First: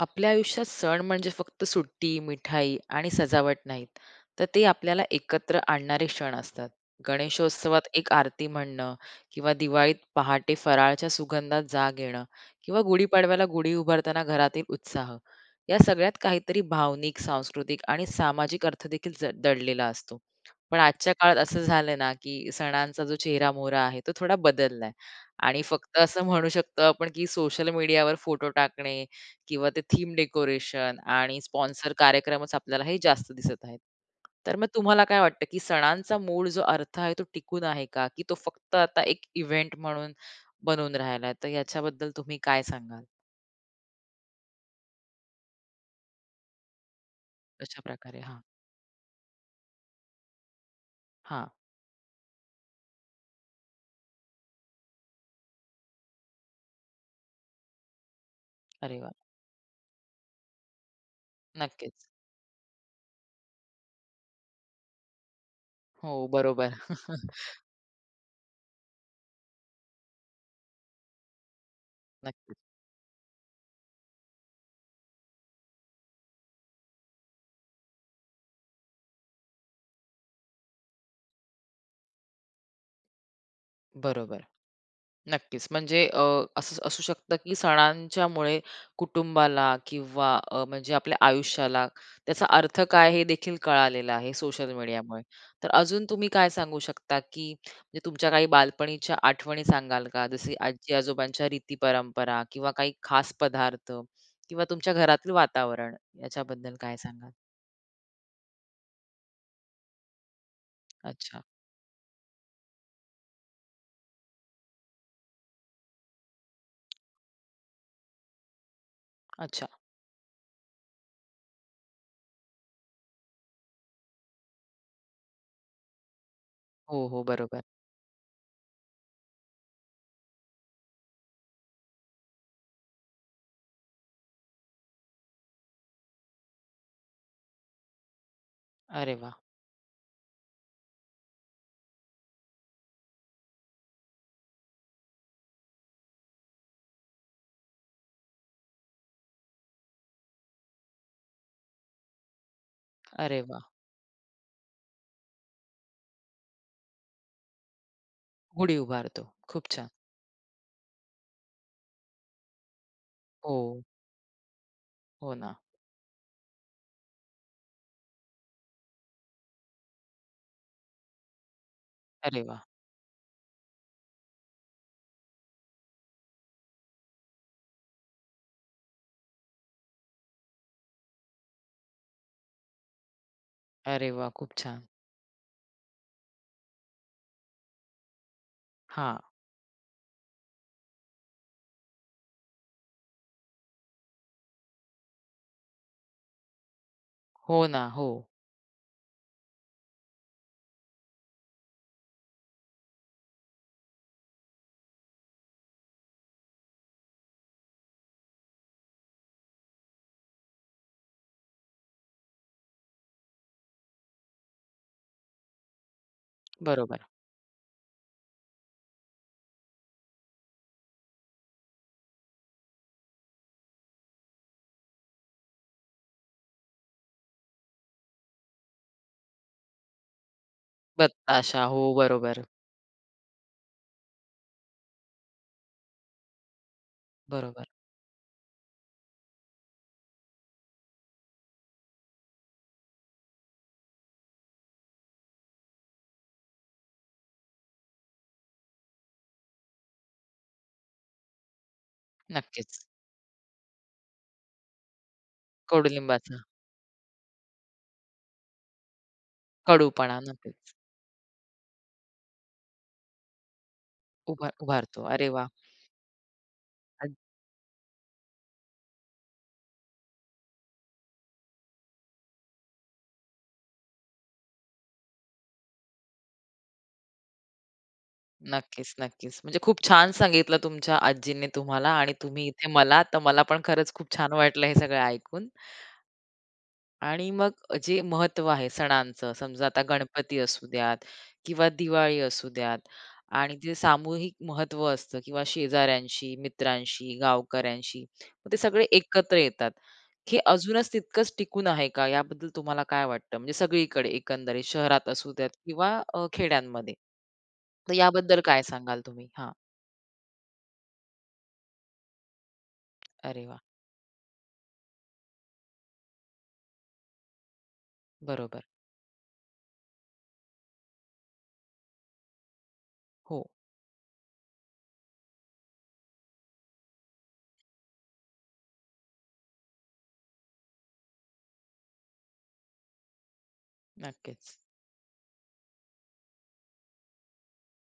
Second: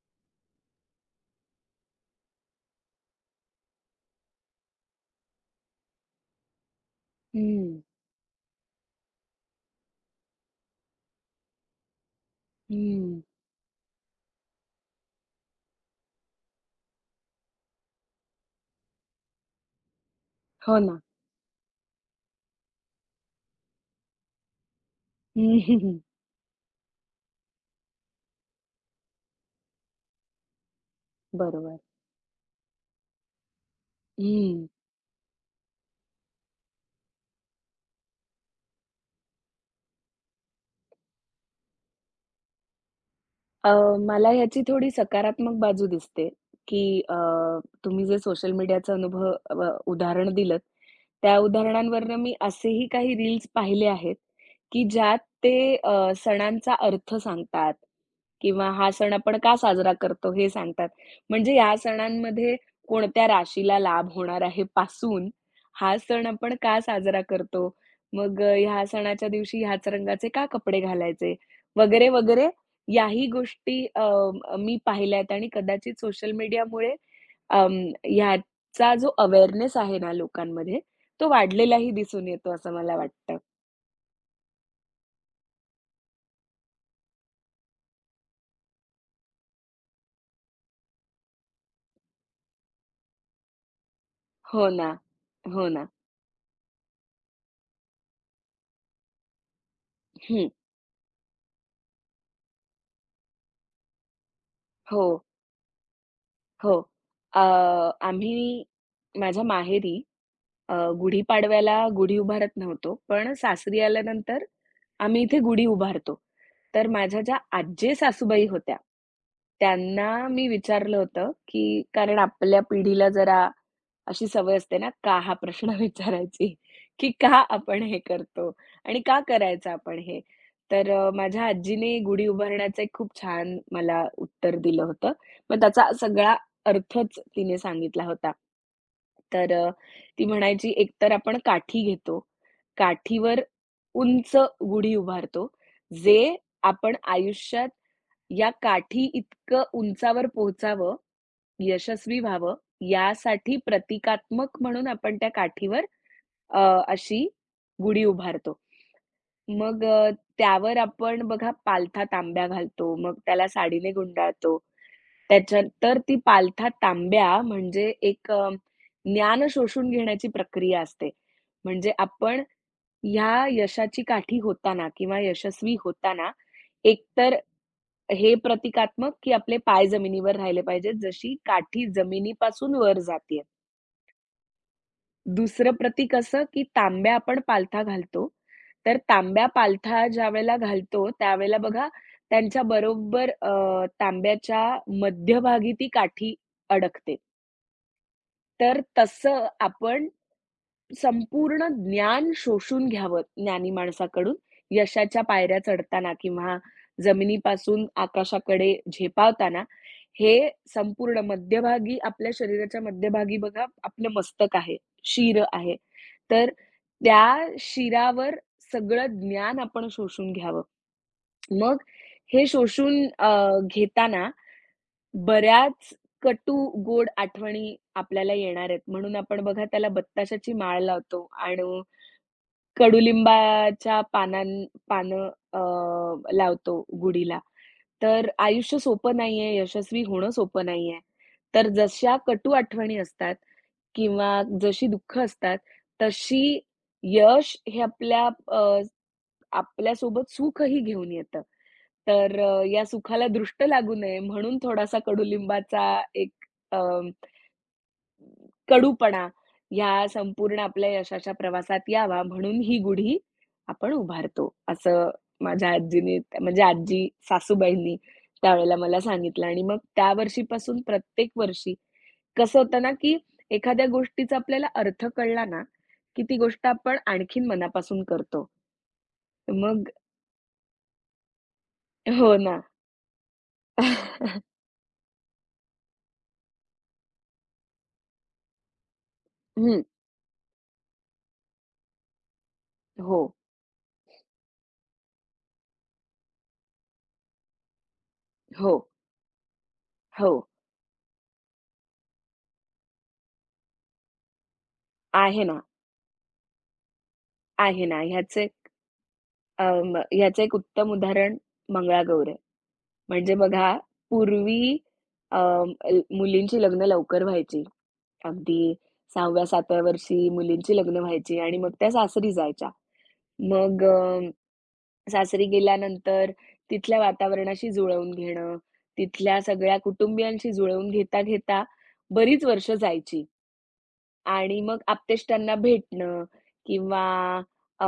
आपल्या आयुष्यात सण म्हणजे फक्त सुट्टी, मिठाई आणि सजावट नाहीत, तर ते आपल्याला एकत्र आणणारे क्षण असतात. हं, गणेशोत्सवात एक आरती म्हणणं किंवा दिवाळीत पहाटे फराळच्या सुगंधात जाग येणं किंवा हं. गुढीपाडव्याला गुढी उभारताना घरातील उत्साह, या सगळ्यात काहीतरी भावनिक, सांस्कृतिक आणि सामाजिक अर्थ देखील दडलेला असतो. पण हो ना. आजच्या काळात असं झालं ना की सणांचा जो चेहरा-मोहरा आहे तो थोडा बदललाय आणि हं. फक्त असं म्हणू शकतो आपण की सोशल मीडियावर फोटो टाकणे किंवा ते थीम डेकोरेशन आणि बरोबर. स्पॉन्सर कार्यक्रमच आपल्याला हे जास्त दिसत आहेत. तर मग हं. तुम्हाला काय वाटतं, की सणांचा मूळ जो अर्थ आहे, तो टिकून आहे का? की तो फक्त आता एक इव्हेंट म्हणून बनून राहिला आहे? तर याच्याबद्दल तुम्ही काय सांगाल? अ, मला ह्याची थोडी सकारात्मक बाजू दिसते, की तुम्ही जे कशाप्रकारे? हां, सोशल मीडियाचा अनुभव उदाहरण दिलंत, त्या हां. उदाहरणांवरनं मी असेही काही रील्स पाहिले आहेत, की ज्यात ते सणांचा अर्थ सांगतात किंवा हा अरे वाह! सण आपण का साजरा करतो हे सांगतात. म्हणजे या नक्कीच. सणांमध्ये कोणत्या राशीला लाभ होणार आहे पासून, हा हो, सण आपण बरोबर. का साजरा करतो? मग ह्या सणाच्या दिवशी ह्याच रंगाचे का कपडे घालायचे? वगैरे, वगैरे नक्कीच. याही गोष्टी मी पाहिल्यात आणि कदाचित सोशल मीडियामुळे अं, ह्याचा जो अवेअरनेस आहे ना लोकांमध्ये, तो वाढलेलाही दिसून येतो असं मला वाटतं. बरोबर. नक्कीच. म्हणजे असं असू शकतं, की सणांच्यामुळे कुटुंबाला किंवा म्हणजे आपल्या आयुष्याला त्याचा अर्थ काय हे देखील कळालेलं आहे हो सोशल ना. मीडियामुळे. हो तर ना. अजून तुम्ही काय सांगू शकता, की म्हणजे तुमच्या काही बालपणीच्या आठवणी सांगाल का? हं. जसे आजी-आजोबांच्या रीती परंपरा किंवा काही खास पदार्थ किंवा तुमच्या हो, घरातील वातावरण हो. याच्याबद्दल काय सांगाल? अ, आम्ही माझ्या माहेरी अच्छा, गुढीपाडव्याला गुढी उभारत नव्हतो, पण सासरी आल्यानंतर आम्ही इथे गुढी उभारतो. तर माझ्या ज्या आज्जे सासूबाई होत्या, अच्छा. त्यांना मी विचारलं होतं, की कारण आपल्या पिढीला जरा अशी सवय असते ना, "का?" हा प्रश्न विचारायची, हो, की हो. का बरोबर. आपण हे करतो आणि का करायचं आपण हे? तर माझ्या आजीने गुढी उभारण्याचं एक खूप छान मला उत्तर दिलं होतं. मग त्याचा सगळा अर्थच तिने सांगितला होता. अरे वाह! तर ती म्हणायची, "एकतर आपण काठी घेतो. काठीवर उंच गुढी उभारतो. जे आपण आयुष्यात या काठी इतकं उंचावर पोहोचावं यशस्वी व्हावं अरे यासाठी वाह! प्रतिकात्मक म्हणून आपण त्या काठीवर अ, अशी गुढी उभारतो. गुढी उभारतो. खूप मग छान. त्यावर आपण बघा पालथा तांब्या घालतो, मग त्याला हो, साडीने गुंडाळतो. हो ना. त्याच्या तर ती पालथा तांब्या म्हणजे एक ज्ञान शोषून घेण्याची प्रक्रिया असते. म्हणजे अरे आपण वाह! ह्या यशाची काठी होताना किंवा यशस्वी होताना एकतर हे प्रतिकात्मक, की आपले पाय जमिनीवर राहिले पाहिजेत, जशी काठी जमिनीपासून वर जातीये. अरे वाह! खूप छान. दुसरं प्रतीक असं, की तांब्या आपण पालथा घालतो. तर हां. तांब्या पालथा ज्यावेळेला घालतो, त्यावेळेला बघा त्यांच्या बरोबर तांब्याच्या मध्यभागी ती काठी अडकते. हो ना. हो. तर तसं आपण संपूर्ण ज्ञान शोषून घ्यावं ज्ञानी माणसाकडून, यशाच्या पायऱ्या चढताना किंवा जमिनीपासून आकाशाकडे झेपावताना, हे संपूर्ण मध्यभागी आपल्या शरीराच्या मध्यभागी बघा आपलं मस्तक आहे, शिर आहे. तर बरोबर. त्या शिरावर सगळं ज्ञान आपण शोषून घ्यावं. मग हे शोषून घेताना बऱ्याच कटू, गोड आठवणी आपल्याला येणार आहेत. म्हणून आपण बघा त्याला बत्ताशाची माळ लावतो बत्ताशा. हो, आणि बरोबर. कडुलिंबाच्या पानं लावतो गुढीला. बरोबर. तर आयुष्य सोपं नाहीये, यशस्वी होणं सोपं नाहीये. तर जशा कटू आठवणी असतात किंवा जशी दुःख असतात, तशी यश हे आपल्या अ, आपल्यासोबत सुखही घेऊन येतं. तर नक्कीच. या सुखाला दृष्ट लागू नये म्हणून थोडासा कडुलिंबाचा एक कडुलिंबाचा कडूपणा या कडूपणा संपूर्ण नक्कीच आपल्या यशाच्या प्रवासात यावा म्हणून ही गुढी आपण उभा उभारतो, उभारतो. असं अरे वाह! माझ्या आजीनी म्हणजे आजी अग सासूबाईंनी त्यावेळेला मला सांगितलं आणि मग त्या वर्षीपासून प्रत्येक वर्षी कसं होतं ना, की एखाद्या गोष्टीचा आपल्याला अर्थ कळला ना, की ती गोष्ट आपण आणखीन मनापासून करतो. नक्कीच, नक्कीच. म्हणजे खूप मग छान सांगितलं तुमच्या आजींनी तुम्हाला आणि हो तुम्ही ना. इथे मला, तर मला पण खरंच खूप छान वाटलं हे सगळं ऐकून. आणि मग जे महत्त्व आहे सणांचं, समजा आता हं. गणपती असू द्यात किंवा दिवाळी असू द्यात हो, आणि जे सामूहिक महत्त्व असतं किंवा शेजाऱ्यांशी, मित्रांशी, गावकऱ्यांशी, मग ते हो, सगळे एकत्र येतात. हो. हे अजूनच तितकंच टिकून आहे का? याबद्दल तुम्हाला काय वाटतं? म्हणजे सगळीकडे एकंदरीत शहरात असू आहे द्यात ना, किंवा खेड्यांमध्ये. आहे तर ना. याबद्दल काय सांगाल तुम्ही? हां. अ, ह्याचं एक उत्तम उदाहरण मंगळागौर आहे. म्हणजे अरे वाह! बघा, पूर्वी अ, ल मुलींची लग्न लवकर व्हायची. अगदी बरोबर. 6व्या-7व्या वर्षी मुलींची लग्न व्हायची आणि मग त्या सासरी जायच्या. हो, मग सासरी गेल्यानंतर तिथल्या वातावरणाशी जुळवून घेणं, तिथल्या सगळ्या कुटुंबियांशी जुळवून घेता-घेता बरीच वर्ष जायची. नक्कीच. आणि मग आप्तेष्टांना भेटणं किंवा अ,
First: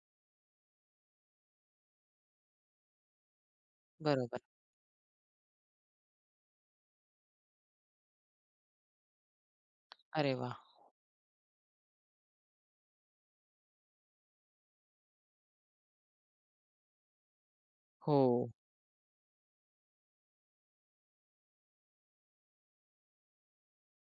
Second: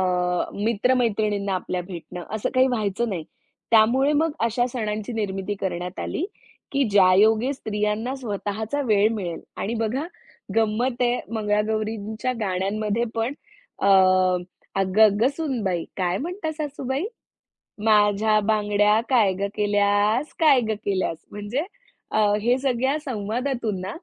मित्र-मैत्रिणींना आपल्या भेटणं, असं काही व्हायचं नाही. त्यामुळे मग बरोबर. अशा सणांची निर्मिती करण्यात आली, की ज्यायोगे स्त्रियांना स्वतःचा वेळ मिळेल आणि बघा अरे वाह! गंमत आहे मंगळागौरींच्या गाण्यांमध्ये पण अ, "अगं, अगं सूनबाई, काय म्हणता सासूबाई? माझ्या हो. बांगड्या काय गं केल्यास, काय गं केल्यास?" म्हणजे हे सगळ्या संवादातून ना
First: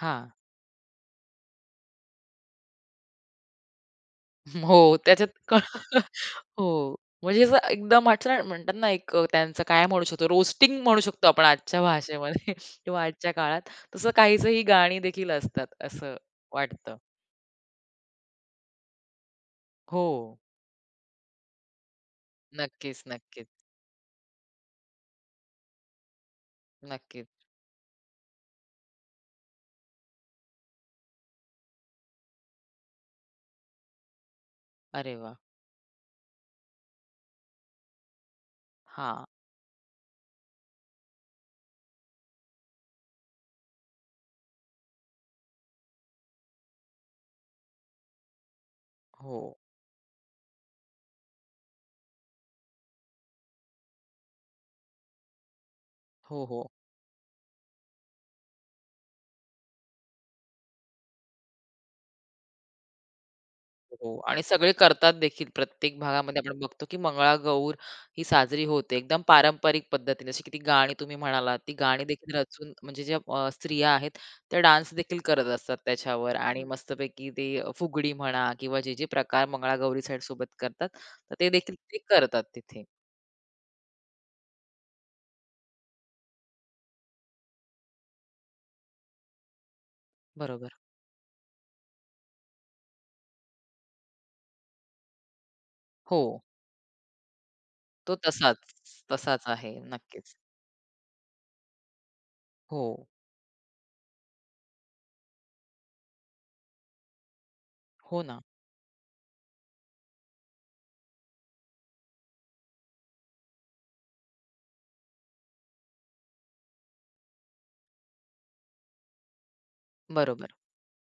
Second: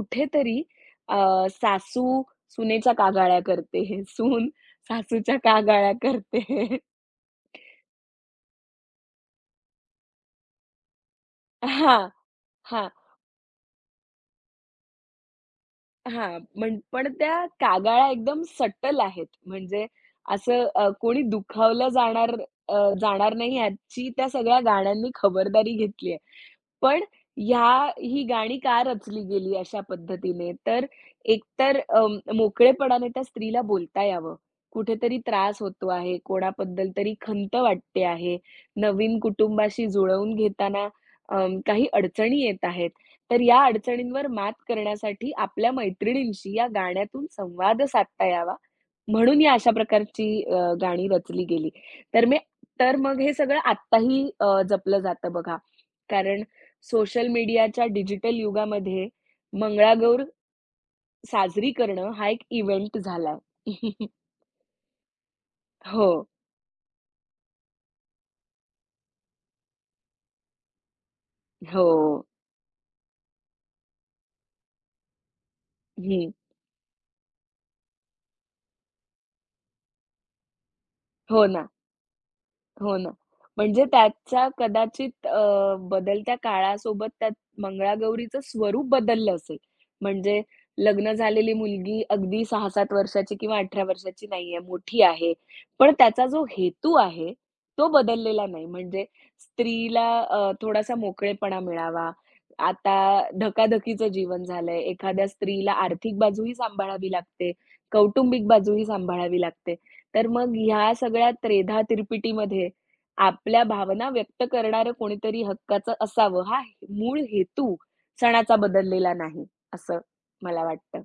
हां. अ, सासू सुनेच्या कागाळ्या करते सून हो, त्याच्यात सासूच्या कागाळ्या करते हो. हे. म्हणजे असं एकदम आठवण म्हणतात ना, एक त्यांचं काय म्हणू शकतो, रोस्टिंग म्हणू शकतो आपण आजच्या हां, भाषेमध्ये हां, किंवा आजच्या काळात. तसं काहीसं ही गाणी देखील असतात, असं हां. वाटतं. पण त्या कागाळ्या एकदम सटल आहेत. म्हणजे हो. असं कोणी दुखावलं अ, नक्कीच, जाणार नक्कीच, नाही याची त्या सगळ्या गाण्यांनी खबरदारी घेतली आहे. पण नक्कीच. ह्या ही गाणी का रचली गेली अशा पद्धतीने? तर एकतर मोकळेपणाने त्या स्त्रीला बोलता यावं. अरे कुठेतरी वाह! त्रास होतो आहे, कोणाबद्दल तरी खंत वाटते आहे, नवीन हां. कुटुंबाशी जुळवून घेताना काही अडचणी येत आहेत. तर या अडचणींवर मात करण्यासाठी आपल्या मैत्रिणींशी या गाण्यातून संवाद साधता यावा म्हणून हो. ही अशा प्रकारची गाणी रचली गेली. तर मी तर मग हे सगळं आत्ताही जपलं जातं बघा. कारण हो, हो. सोशल मीडियाच्या डिजिटल युगामध्ये मंगळागौर साजरी करणं हा एक इव्हेंट झालाय. हो आणि सगळे करतात देखील. प्रत्येक हो, भागामध्ये आपण बघतो, की मंगळागौर ही साजरी होते एकदम पारंपरिक पद्धतीने. जशी की ती गाणी तुम्ही म्हणालात, ती हो. गाणी देखील रचून म्हणजे ज्या स्त्रिया आहेत, त्या डान्स देखील करत असतात हं. त्याच्यावर आणि मस्तपैकी ते फुगडी म्हणा किंवा जे जे प्रकार मंगळागौरी साइड सोबत करतात, तर हो ते ना. देखील ते करतात तिथे. हो ना. म्हणजे त्याचा कदाचित बदलत्या काळासोबत त्यात मंगळागौरीचं स्वरूप बदललं असेल. म्हणजे बरोबर. लग्न झालेली मुलगी अगदी 6-7 वर्षाची किंवा 18 वर्षाची नाहीये, मोठी आहे. पण हो, त्याचा जो हेतू आहे, तो तो बदललेला तसाच, नाही. म्हणजे तसाच आहे. स्त्रीला नक्कीच. थोडासा मोकळेपणा मिळावा. हो, आता धकाधकीचं जीवन झालंय. एखाद्या स्त्रीला आर्थिक बाजूही सांभाळावी लागते, हो ना. कौटुंबिक बाजूही सांभाळावी लागते. तर मग ह्या सगळ्या त्रेधा-तिरपिटीमध्ये आपल्या भावना व्यक्त करणारं कोणीतरी हक्काचं असावं, हा मूळ हेतू सणाचा बदललेला नाही, असं बरोबर. मला वाटतं.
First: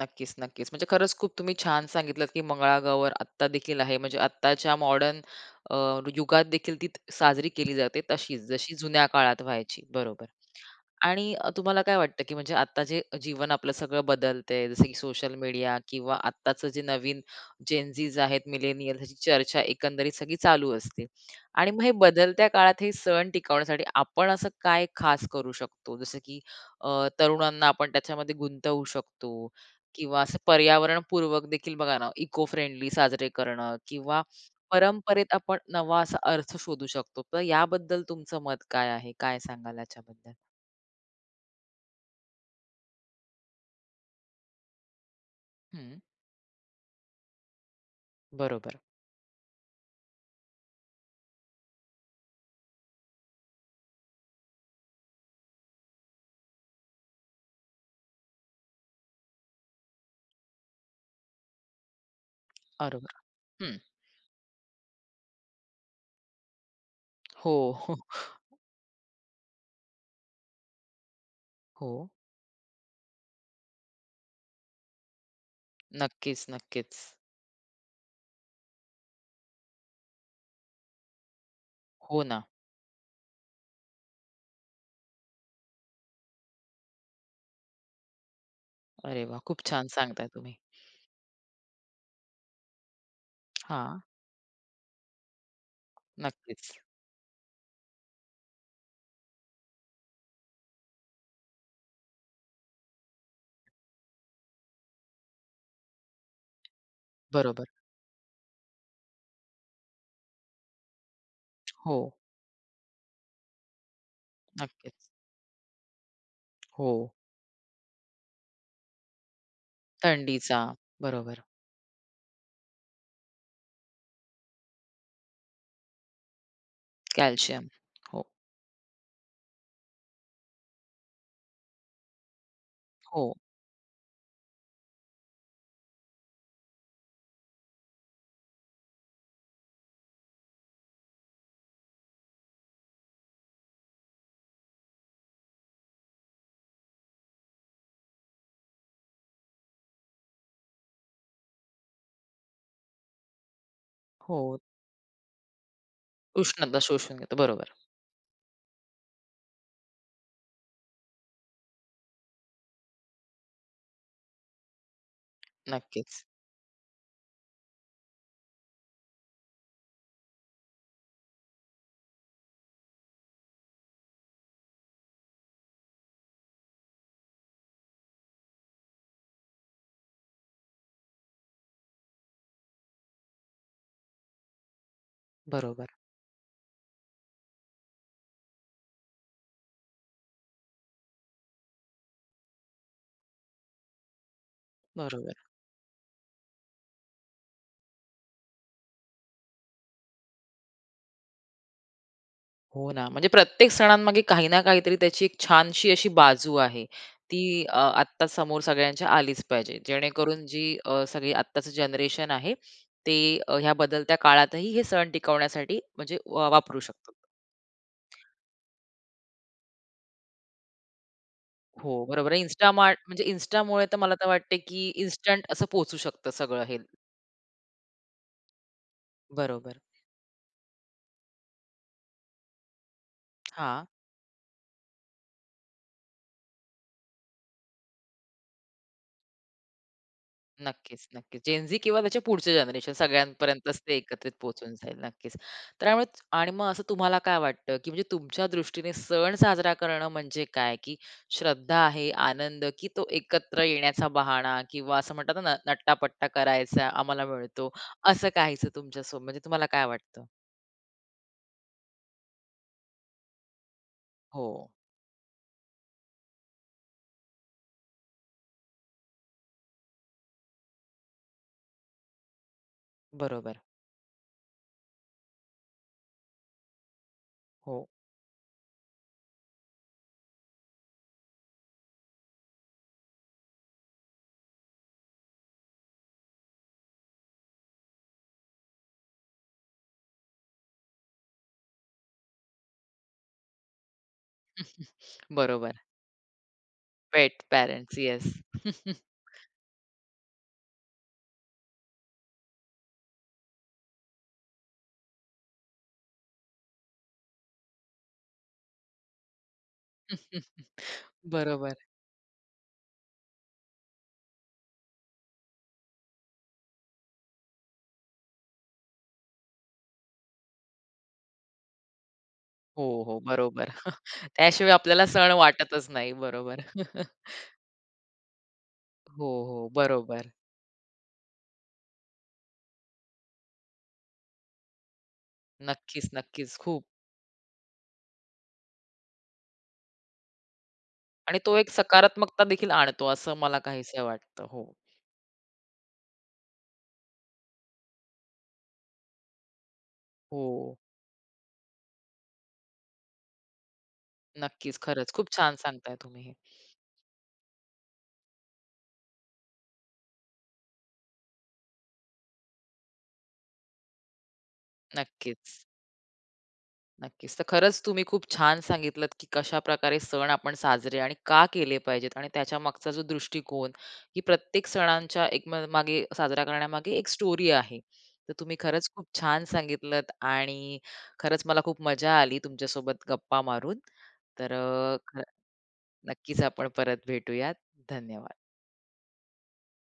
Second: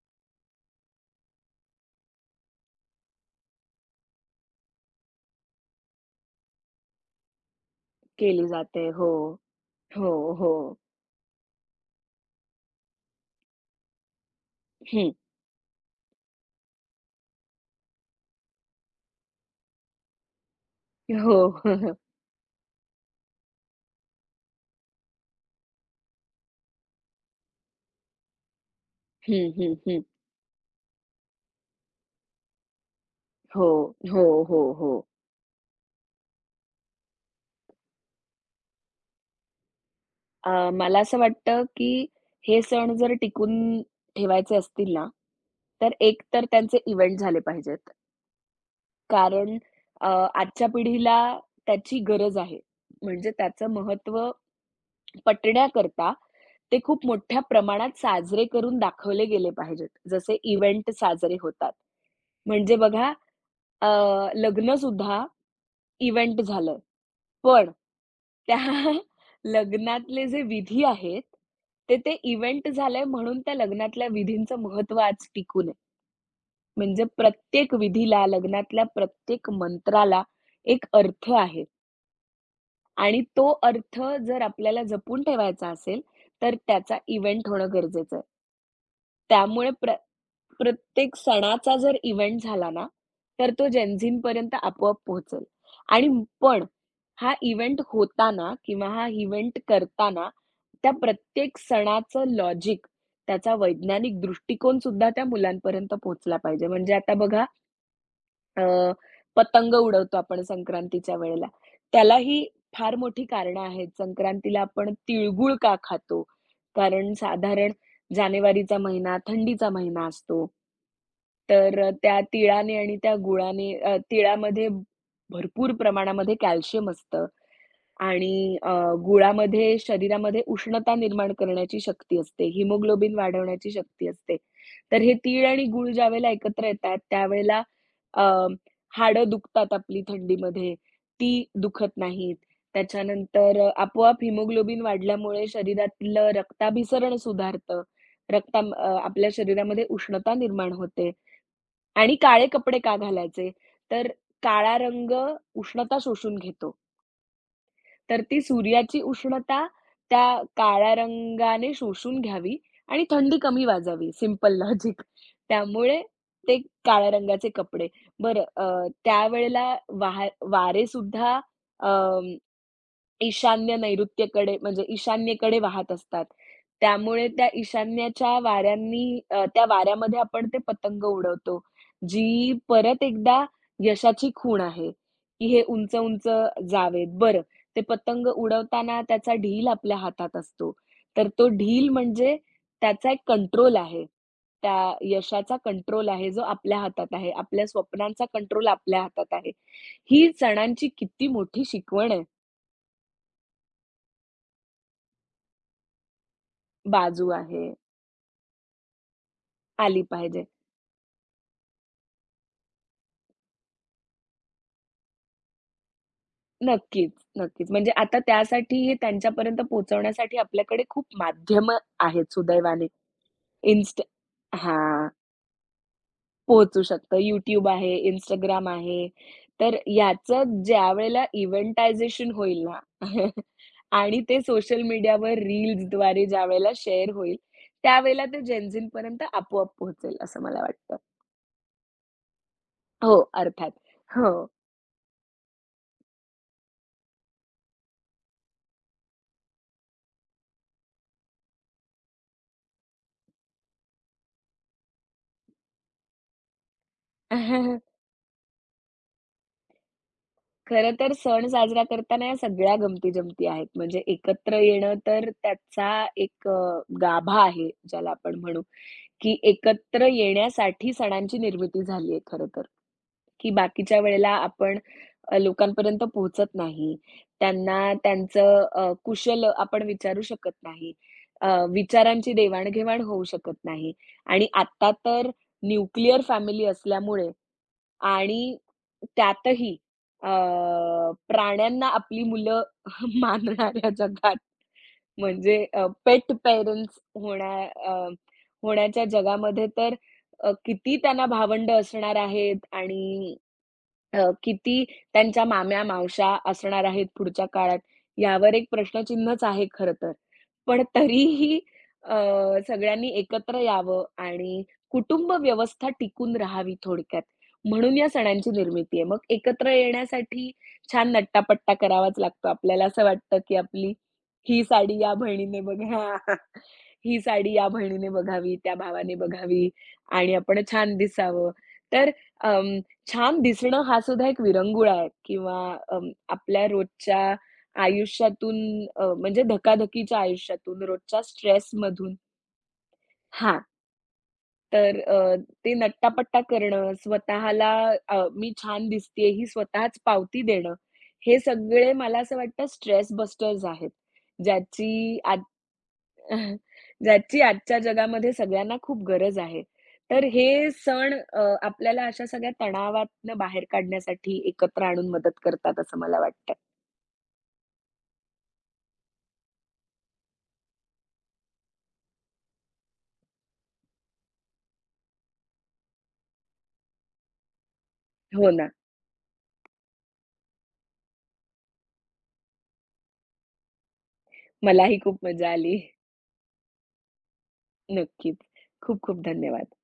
नक्कीच, नक्कीच. म्हणजे खरंच खूप तुम्ही छान सांगितलत, की मंगळागौर आत्ता देखील आहे. म्हणजे आत्ताच्या मॉडर्न अ, युगात देखील ती साजरी केली जाते तशीच, केली जशी जाते. जुन्या हो, काळात व्हायची. हो, बरोबर. हो. आणि तुम्हाला काय वाटतं, की म्हणजे आता जे जीवन आपलं सगळं बदलतंय, जसं की हं. सोशल मीडिया किंवा आत्ताचं जे नवीन जेनझीज आहेत, मिलेनियल्स ह्याची चर्चा एकंदरीत सगळी चालू असते. हो. आणि मग हे बदलत्या काळात हे सण टिकवण्यासाठी आपण असं काय खास करू शकतो? जसं की तरुणांना आपण त्याच्यामध्ये गुंतवू शकतो हं, हं, हं. किंवा असं पर्यावरणपूर्वक देखील बघा ना, इको फ्रेंडली साजरे हो, करणं किंवा हो, हो, हो. परंपरेत आपण नवा असा अर्थ शोधू शकतो. तर याबद्दल तुमचं मत काय आहे? काय सांगाल याच्याबद्दल? मला असं वाटतं, की हे सण जर टिकून ठेवायचे असतील ना, तर हं, एक तर त्यांचे इव्हेंट झाले पाहिजेत. बरोबर, कारण अ, आजच्या पिढीला त्याची गरज आहे. म्हणजे त्याचं महत्त्व पटण्याकरता ते खूप मोठ्या प्रमाणात साजरे करून दाखवले गेले पाहिजेत. जसे इव्हेंट साजरे होतात. म्हणजे बघा बरोबर. हं, अ, लग्नसुद्धा इव्हेंट झालं. हो, पण हो, त्या लग्नातले जे विधी आहेत, हो. ते ते इव्हेंट झालंय म्हणून त्या लग्नातल्या विधींचं महत्त्व आज टिकून आहे. नक्कीच, नक्कीच. म्हणजे प्रत्येक विधीला, लग्नातल्या प्रत्येक मंत्राला एक अर्थ आहे. हो ना. आणि तो अर्थ जर आपल्याला जपून ठेवायचा असेल, तर त्याचा इव्हेंट होणं गरजेचं आहे. अरे वा, खूप त्यामुळे छान सांगताय तुम्ही. प्रत्येक सणाचा जर इव्हेंट झाला ना, तर तो जेन हां, झींपर्यंत आपोआप पोहोचेल. आणि पण नक्कीच. हा इव्हेंट होताना किंवा हा इव्हेंट करताना त्या प्रत्येक सणाचं लॉजिक, त्याचा वैज्ञानिक दृष्टिकोन सुद्धा त्या मुलांपर्यंत पोहोचला पाहिजे. म्हणजे आता बघा बरोबर. अ, पतंग उडवतो आपण संक्रांतीच्या वेळेला. हो, त्यालाही फार मोठी कारणं आहेत. संक्रांतीला आपण नक्कीच. तिळगुळ का खातो? हो, कारण साधारण जानेवारीचा महिना थंडीचा महिना असतो. थंडीचा. बरोबर. तर त्या तिळाने आणि त्या गुळाने तिळामध्ये भरपूर प्रमाणामध्ये कॅल्शियम असतं. कॅल्शियम. हो, आणि गुळामध्ये शरीरामध्ये उष्णता निर्माण करण्याची शक्ती असते, हिमोग्लोबिन हो, वाढवण्याची शक्ती असते. तर हे तीळ आणि गूळ ज्यावेळेला एकत्र येतात, त्यावेळेला अ, हाडं दुखतात आपली थंडीमध्ये, ती दुखत नाहीत. त्याच्यानंतर आपोआप हिमोग्लोबिन वाढल्यामुळे शरीरातलं रक्ताभिसरण सुधारतं. रक्ता आपल्या शरीरामध्ये उष्णता निर्माण होते. आणि काळे कपडे का घालायचे? तर हो. काळा रंग उष्णता शोषून घेतो. उष्णता शोषून घेतो. बरोबर. तर ती सूर्याची उष्णता त्या काळ्या रंगाने शोषून घ्यावी आणि थंडी कमी वाजावी. Simple logic. त्यामुळे नक्कीच. ते काळ्या रंगाचे कपडे. बरं त्यावेळेला वाहा वारेसुद्धा अ, ईशान्य नैऋत्येकडे म्हणजे ईशान्येकडे वाहत असतात. त्यामुळे त्या ईशान्येच्या वाऱ्यांनी त्या वाऱ्यामध्ये आपण ते पतंग उडवतो. जी परत एकदा यशाची खूण आहे, की हे बरोबर. उंच-उंच जावेत. बरं, ते पतंग उडवताना त्याचा ढील आपल्या हातात असतो. तर तो ढील म्हणजे त्याचा एक कंट्रोल आहे. त्या बरोबर. यशाचा कंट्रोल आहे, जो आपल्या हातात आहे. आपल्या स्वप्नांचा कंट्रोल आपल्या हातात आहे. ही सणांची किती मोठी शिकवण आहे. हो ना, म्हणजे प्रत्येक सणांमागे काही ना काहीतरी त्याची एक छानशी अशी बाजू आहे. बाजू ती आहे, आत्ता समोर सगळ्यांच्या आलीच पाहिजे. आली पाहिजे. जेणेकरून जी सगळी आत्ताचं जनरेशन आहे, ते ह्या बदलत्या काळातही हे सण टिकवण्यासाठी म्हणजे वापरू नक्कीच, शकतात. नक्कीच. म्हणजे आता त्यासाठी हे त्यांच्यापर्यंत पोहोचवण्यासाठी आपल्याकडे खूप माध्यम हो, बरोबर आहेत आहे. सुदैवाने. Instamart म्हणजे Instaमुळे तर इन्स्ट मला तर वाटते, की हां, इन्स्टंट असं पोहचू शकतं सगळं हे. पोहोचू शकतं. YouTube आहे, Instagram आहे. तर बरोबर. याचं ज्यावेळेला इव्हेंटायझेशन होईल ना हां. आणि ते सोशल मीडियावर रील्सद्वारे ज्यावेळेला शेअर होईल, त्यावेळेला ते जेन झींपर्यंत आपोआप पोहोचेल असं मला वाटतं. नक्कीच, नक्कीच. जेन झी किंवा त्याच्या पुढचे जनरेशन हो, अर्थात. सगळ्यांपर्यंतच ते एकत्रित हो. पोहोचून जाईल. नक्कीच. तर त्यामुळे आणि मग असं तुम्हाला काय वाटतं, की म्हणजे तुमच्या दृष्टीने सण साजरा करणं म्हणजे काय? की श्रद्धा आहे, आनंद, की तो एकत्र येण्याचा बहाणा किंवा असं म्हणतात ना, नट्टापट्टा करायचा आम्हाला मिळतो, असं काहीसं तुमच्यासोबत म्हणजे तुम्हाला काय वाटतं? खरं तर सण साजरा करताना या सगळ्या गमती-जमती आहेत. म्हणजे हो, एकत्र येणं तर त्याचा एक गाभा आहे, ज्याला आपण म्हणू, की एकत्र येण्यासाठी सणांची निर्मिती झाली आहे खरं तर. की बरोबर. बाकीच्या वेळेला आपण लोकांपर्यंत पोहोचत नाही. हो. त्यांना त्यांचं कुशल आपण विचारू शकत नाही. विचारांची देवाण-घेवाण होऊ शकत नाही आणि आत्ता तर न्यूक्लिअर फॅमिली असल्यामुळे आणि त्यातही अ, प्राण्यांना आपली मुलं मानणाऱ्या जगात म्हणजे बरोबर. Pet parents pet parents. Uh, yes. होण्याच्या जगामध्ये तर किती त्यांना भावंड असणार आहेत आणि किती त्यांच्या माम्या-मावश्या असणार आहेत पुढच्या काळात, यावर एक प्रश्नचिन्हच आहे खरं तर. पण तरीही बरोबर. अ, सगळ्यांनी एकत्र यावं आणि कुटुंब व्यवस्था टिकून राहावी थोडक्यात, म्हणून या सणांची निर्मिती आहे. मग एकत्र येण्यासाठी छान नट्टापट्टा करावाच लागतो हो, आपल्याला. असं हो. वाटतं, की बरोबर. आपली ही त्याशिवाय साडी आपल्याला या सण बहिणीने वाटतच बघा, नाही. बरोबर. ही साडी या बहिणीने बघावी, त्या भावाने हो, हो. बघावी बरोबर. आणि आपण छान दिसावं. तर अं, छान दिसणं हा सुद्धा एक विरंगुळा आहे किंवा नक्कीच, अं, नक्कीच. आपल्या खूप रोजच्या आयुष्यातून म्हणजे धकाधकीच्या आयुष्यातून, रोजच्या आणि तो एक स्ट्रेसमधून सकारात्मकता देखील आणतो असं मला हां, काहीसं वाटतं. हो. तर ते नट्टापट्टा करणं, स्वतःला मी छान दिसतेय ही स्वतःच पावती देणं, हो. हे सगळे मला असं वाटतं स्ट्रेस बस्टर्स आहेत. नक्कीच. खरंच ज्याची खूप छान सांगताय तुम्ही हे. ज्याची आजच्या जगामध्ये सगळ्यांना खूप गरज आहे. तर हे सण आपल्याला अशा सगळ्या तणावातनं बाहेर काढण्यासाठी एकत्र आणून मदत नक्कीच. करतात असं मला वाटतं. नक्कीच. तर खरंच तुम्ही खूप छान सांगितलत, की कशाप्रकारे सण आपण साजरे आणि का केले पाहिजेत आणि त्याच्यामागचा जो दृष्टिकोन, की प्रत्येक सणांच्या एक मागे साजरा करण्यामागे एक स्टोरी आहे. तर हो तुम्ही ना. खरंच खूप छान सांगितलत आणि खरंच मला खूप मजा आली तुमच्यासोबत गप्पा मारून. तर अ, मलाही खूप ख मजा आली. नक्कीच आपण परत भेटूयात. नक्कीच. धन्यवाद. खूप खूप धन्यवाद.